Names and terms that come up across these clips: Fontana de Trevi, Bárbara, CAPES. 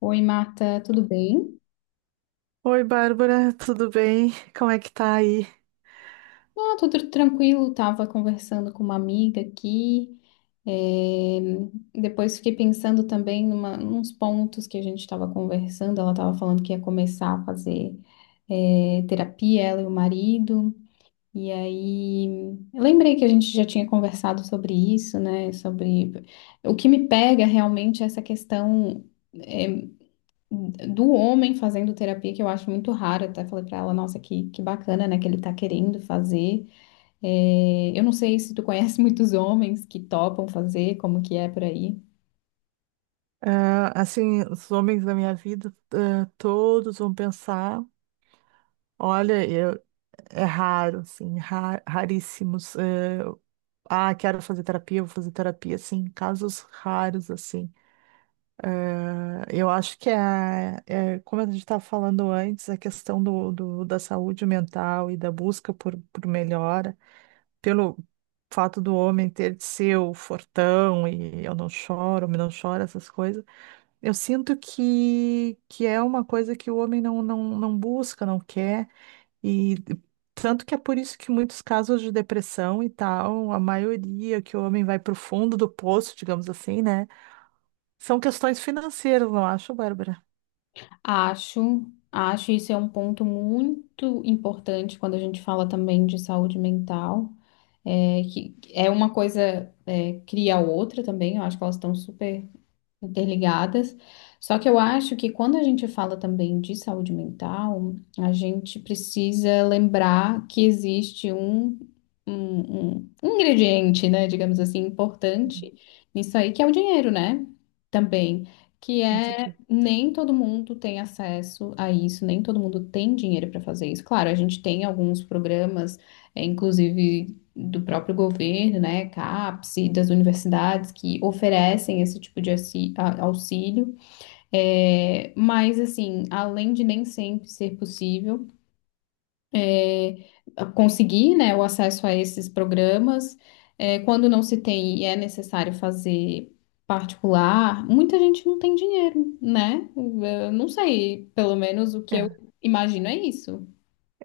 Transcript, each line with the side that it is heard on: left: Oi, Marta, tudo bem?
right: Oi, Bárbara, tudo bem? Como é que tá aí?
left: Ah, tudo tranquilo. Tava conversando com uma amiga aqui. eh, Depois fiquei pensando também numa, nos pontos que a gente estava conversando. Ela estava falando que ia começar a fazer terapia, ela e o marido. E aí, eu lembrei que a gente já tinha conversado sobre isso, né? Sobre o que me pega realmente é essa questão. eh, do homem fazendo terapia, que eu acho muito raro, até falei pra ela, nossa, que bacana, né, que ele tá querendo fazer. É, eu não sei se tu conhece muitos homens que topam fazer, como que é por aí.
right: Ah, assim, os homens da minha vida, ah, todos vão pensar, olha, eu, é raro, assim, raríssimos. Quero fazer terapia, vou fazer terapia, assim, casos raros, assim. Ah, eu acho que é, como a gente estava falando antes, a questão da saúde mental e da busca por melhora. Pelo fato do homem ter de ser o fortão e eu não choro, homem não chora, essas coisas, eu sinto que é uma coisa que o homem não busca, não quer, e tanto que é por isso que muitos casos de depressão e tal, a maioria que o homem vai pro fundo do poço, digamos assim, né? São questões financeiras, não acho, Bárbara?
left: Acho, acho isso é um ponto muito importante quando a gente fala também de saúde mental, é, que é uma coisa, é, cria a outra também, eu acho que elas estão super interligadas. Só que eu acho que quando a gente fala também de saúde mental, a gente precisa lembrar que existe um ingrediente, né, digamos assim,
right: Hum.
left: importante nisso aí, que é o dinheiro, né? Também. Que
right: Com
left: é
right: certeza.
left: nem todo mundo tem acesso a isso, nem todo mundo tem dinheiro para fazer isso. Claro, a gente tem alguns programas, é, inclusive do próprio governo, né, CAPES e das universidades que oferecem esse tipo de auxílio. É, mas assim, além de nem sempre ser possível é, conseguir, né, o acesso a esses programas, é, quando não se tem e é necessário fazer particular, muita gente não tem dinheiro, né? Eu não sei, pelo menos o que eu
right: É.
left: imagino é isso.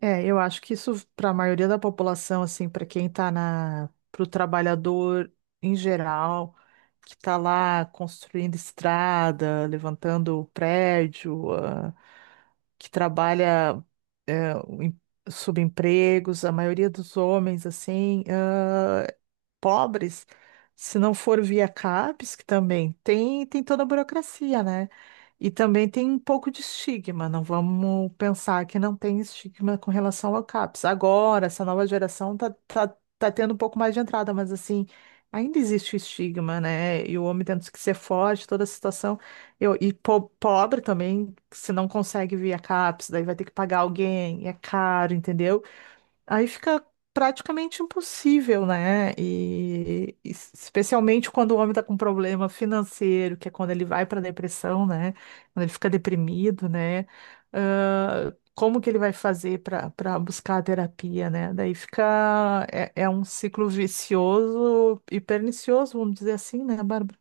right: É, eu acho que isso para a maioria da população, assim, para quem para o trabalhador em geral, que tá lá construindo estrada, levantando prédio, ah, que trabalha eh, em subempregos, a maioria dos homens, assim, ah, pobres, se não for via CAPES, que também tem toda a burocracia, né? E também tem um pouco de estigma, não vamos pensar que não tem estigma com relação ao CAPES. Agora, essa nova geração tá tendo um pouco mais de entrada, mas assim, ainda existe o estigma, né? E o homem tendo que ser forte, toda a situação. Eu, e Pobre também, se não consegue via CAPES, daí vai ter que pagar alguém, é caro, entendeu? Aí fica praticamente impossível, né? E especialmente quando o homem está com problema financeiro, que é quando ele vai para depressão, né? Quando ele fica deprimido, né? Ah, como que ele vai fazer para buscar a terapia, né? Daí fica é um ciclo vicioso e pernicioso, vamos dizer assim, né, Bárbara?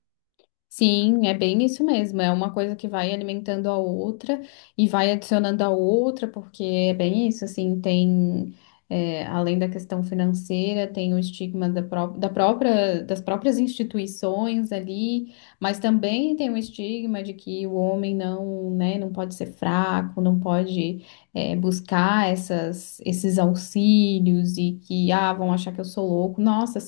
left: Sim, é bem isso mesmo. É uma coisa que vai alimentando a outra e vai adicionando a outra, porque é bem isso, assim, tem, é, além da questão financeira, tem o estigma da, da própria, das próprias instituições ali, mas também tem o estigma de que o homem não, né, não pode ser fraco, não pode, é, buscar essas, esses auxílios e que, ah, vão achar que eu sou louco. Nossa,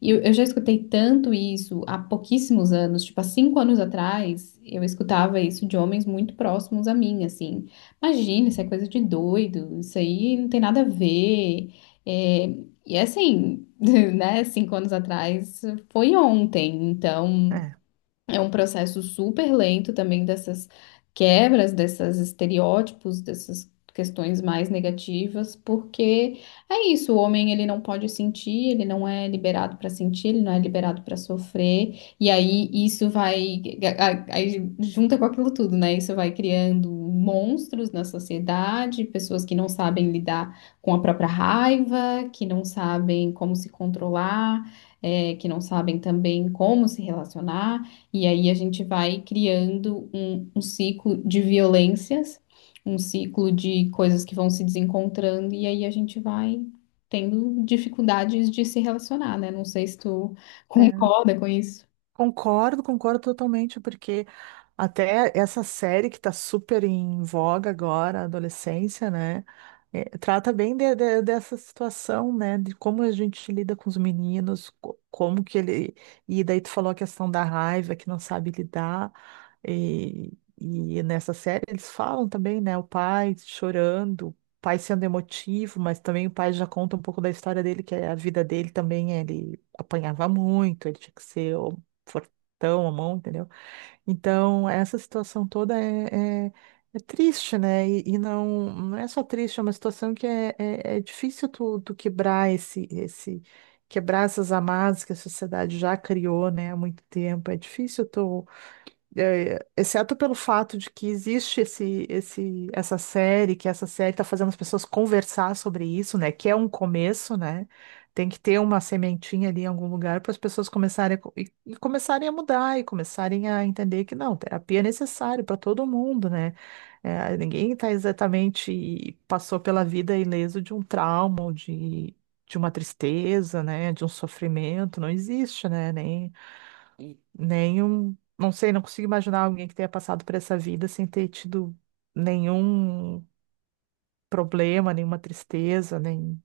left: e eu já escutei tanto isso há pouquíssimos anos, tipo, há cinco anos atrás, eu escutava isso de homens muito próximos a mim, assim. Imagina, isso é coisa de doido, isso aí não tem nada a ver. É, e assim, né, cinco anos atrás foi ontem, então é um processo super lento também dessas quebras, desses estereótipos, dessas questões mais negativas, porque é isso, o homem ele não pode sentir, ele não é liberado para sentir, ele não é liberado para sofrer, e aí isso vai, aí junta com aquilo tudo, né? Isso vai criando monstros na sociedade, pessoas que não sabem lidar com a própria raiva, que não sabem como se controlar, que não sabem também como se relacionar. E aí a gente vai criando um ciclo de violências, um ciclo de coisas que vão se desencontrando, e aí a gente vai tendo dificuldades de se relacionar, né? Não sei se tu
right: É.
left: concorda com isso.
right: Concordo totalmente, porque até essa série que está super em voga agora, a adolescência, né? Trata bem dessa situação, né? De como a gente lida com os meninos, como que ele. E daí tu falou a questão da raiva, que não sabe lidar. E, e nessa série eles falam também, né? O pai chorando, o pai sendo emotivo, mas também o pai já conta um pouco da história dele, que é a vida dele também, ele apanhava muito, ele tinha que ser fortão a mão, entendeu? Então, essa situação toda é triste, né? Não, não é só triste, é uma situação que é difícil tu quebrar quebrar essas amarras que a sociedade já criou, né, há muito tempo. É difícil tu é, exceto pelo fato de que existe essa série, que essa série está fazendo as pessoas conversar sobre isso, né? Que é um começo, né? Tem que ter uma sementinha ali em algum lugar para as pessoas começarem e começarem a mudar e começarem a entender que não, terapia é necessário para todo mundo, né? É, ninguém está exatamente passou pela vida ileso de um trauma, ou de uma tristeza, né? De um sofrimento, não existe, né? Nem Nenhum, não sei, não consigo imaginar alguém que tenha passado por essa vida sem ter tido nenhum problema, nenhuma tristeza, nem,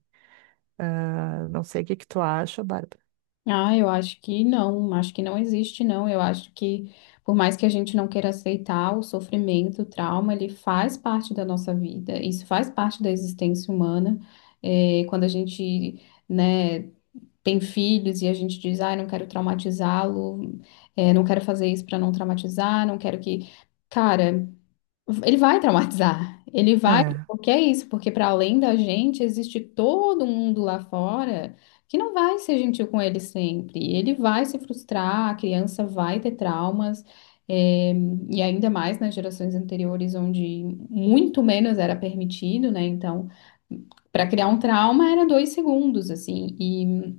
right: ah, não sei o que que tu acha, Bárbara.
left: Ah, eu acho que não existe, não. Eu acho que, por mais que a gente não queira aceitar o sofrimento, o trauma, ele faz parte da nossa vida, isso faz parte da existência humana. É, quando a gente, né, tem filhos e a gente diz, ai, não quero traumatizá-lo, é, não quero fazer isso para não traumatizar, não quero que. Cara, ele vai traumatizar. Ele vai,
right: É.
left: porque é isso, porque para além da gente, existe todo mundo lá fora que não vai ser gentil com ele sempre. Ele vai se frustrar, a criança vai ter traumas. É, e ainda mais nas gerações anteriores, onde muito menos era permitido, né? Então, para criar um trauma era dois segundos, assim. E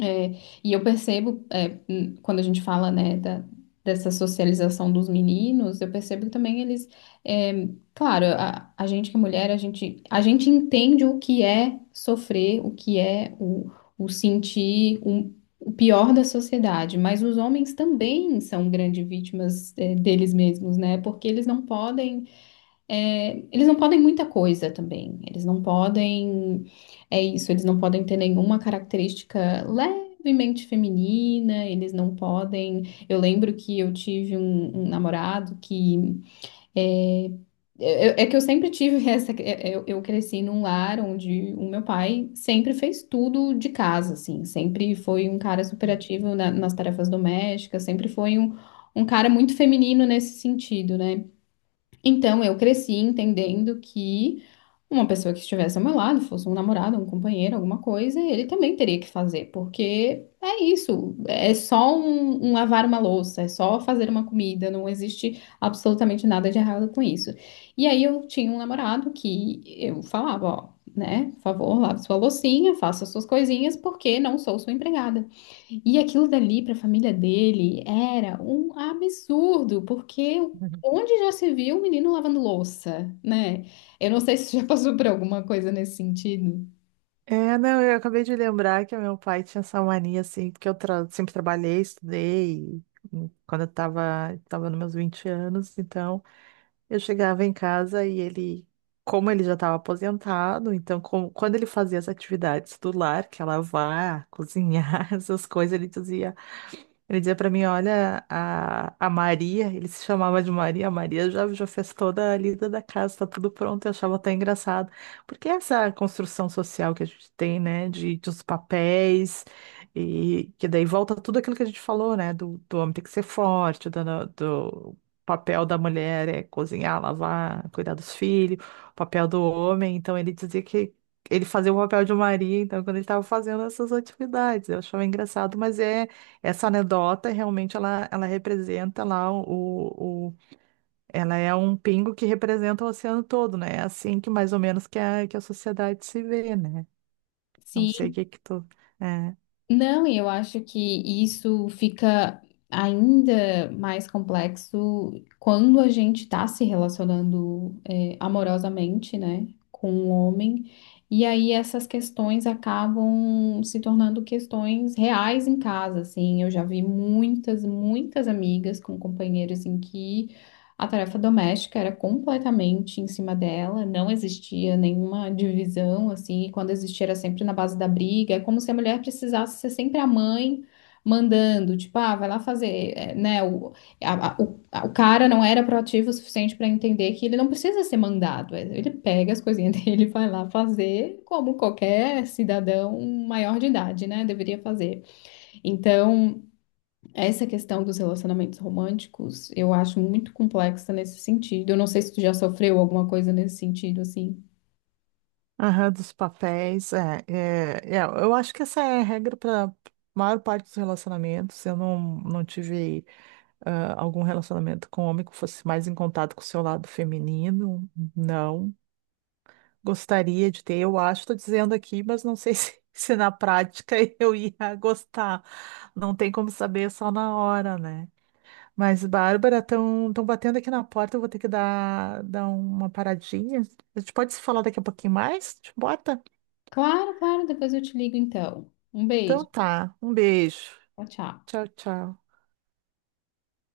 left: é, e eu percebo, é, quando a gente fala, né, da, dessa socialização dos meninos, eu percebo que também eles, é, claro, a gente que é mulher, a gente entende o que é sofrer, o que é o sentir o pior da sociedade, mas os homens também são grandes vítimas, é, deles mesmos, né, porque eles não podem é, eles não podem muita coisa também. Eles não podem. É isso, eles não podem ter nenhuma característica levemente feminina, eles não podem. Eu lembro que eu tive um namorado que. É, que eu sempre tive essa. Eu cresci num lar onde o meu pai sempre fez tudo de casa, assim. Sempre foi um cara super ativo nas tarefas domésticas, sempre foi um cara muito feminino nesse sentido, né? Então, eu cresci entendendo que uma pessoa que estivesse ao meu lado, fosse um namorado, um companheiro, alguma coisa, ele também teria que fazer, porque é isso, é só um lavar uma louça, é só fazer uma comida, não existe absolutamente nada de errado com isso. E aí eu tinha um namorado que eu falava, ó, né, por favor, lave sua loucinha, faça suas coisinhas, porque não sou sua empregada. E aquilo dali para a família dele era um absurdo, porque onde já se viu um menino lavando louça, né? Eu não sei se você já passou por alguma coisa nesse sentido.
right: É, não, eu acabei de lembrar que meu pai tinha essa mania, assim, porque sempre trabalhei, estudei, e, quando tava nos meus 20 anos, então. Eu chegava em casa e ele, como ele já estava aposentado, então quando ele fazia as atividades do lar, que é lavar, cozinhar, essas coisas, ele dizia. Ele dizia pra mim, olha, a Maria, ele se chamava de Maria, a Maria já fez toda a lida da casa, tá tudo pronto, eu achava até engraçado. Porque essa construção social que a gente tem, né, de os papéis, e que daí volta tudo aquilo que a gente falou, né, do homem ter que ser forte, do, do papel da mulher é cozinhar, lavar, cuidar dos filhos, o papel do homem, então ele dizia que ele fazia o papel de Maria, então, quando ele estava fazendo essas atividades, eu achava engraçado, mas é essa anedota realmente ela representa lá o, o- ela é um pingo que representa o oceano todo, né? É assim que mais ou menos que que a sociedade se vê, né? Não sei o
left: Se
right: que que tu é.
left: não, e eu acho que isso fica ainda mais complexo quando a gente está se relacionando é, amorosamente, né, com um homem. E aí essas questões acabam se tornando questões reais em casa, assim. Eu já vi muitas, muitas amigas com companheiros em que a tarefa doméstica era completamente em cima dela, não existia nenhuma divisão, assim, e quando existia era sempre na base da briga, é como se a mulher precisasse ser sempre a mãe mandando, tipo, ah, vai lá fazer, eh, né? O, o cara não era proativo o suficiente para entender que ele não precisa ser mandado, eh, ele pega as coisinhas dele e vai lá fazer como qualquer cidadão maior de idade, né? Deveria fazer. Então. Essa questão dos relacionamentos românticos, eu acho muito complexa nesse sentido. Eu não sei se tu já sofreu alguma coisa nesse sentido, assim.
right: Aham, dos papéis, é, eu acho que essa é a regra para maior parte dos relacionamentos. Eu não, Não tive ah, algum relacionamento com homem que fosse mais em contato com o seu lado feminino, não. Gostaria de ter, eu acho, estou dizendo aqui, mas não sei se, se na prática eu ia gostar. Não tem como saber é só na hora, né? Mas, Bárbara, estão batendo aqui na porta, eu vou ter que dar uma paradinha. A gente pode se falar daqui a pouquinho mais? Te bota?
left: Claro, claro, depois eu te ligo então. Um
right: Então
left: beijo.
right: tá, um beijo.
left: Tchau, tchau.
right: Tchau, tchau.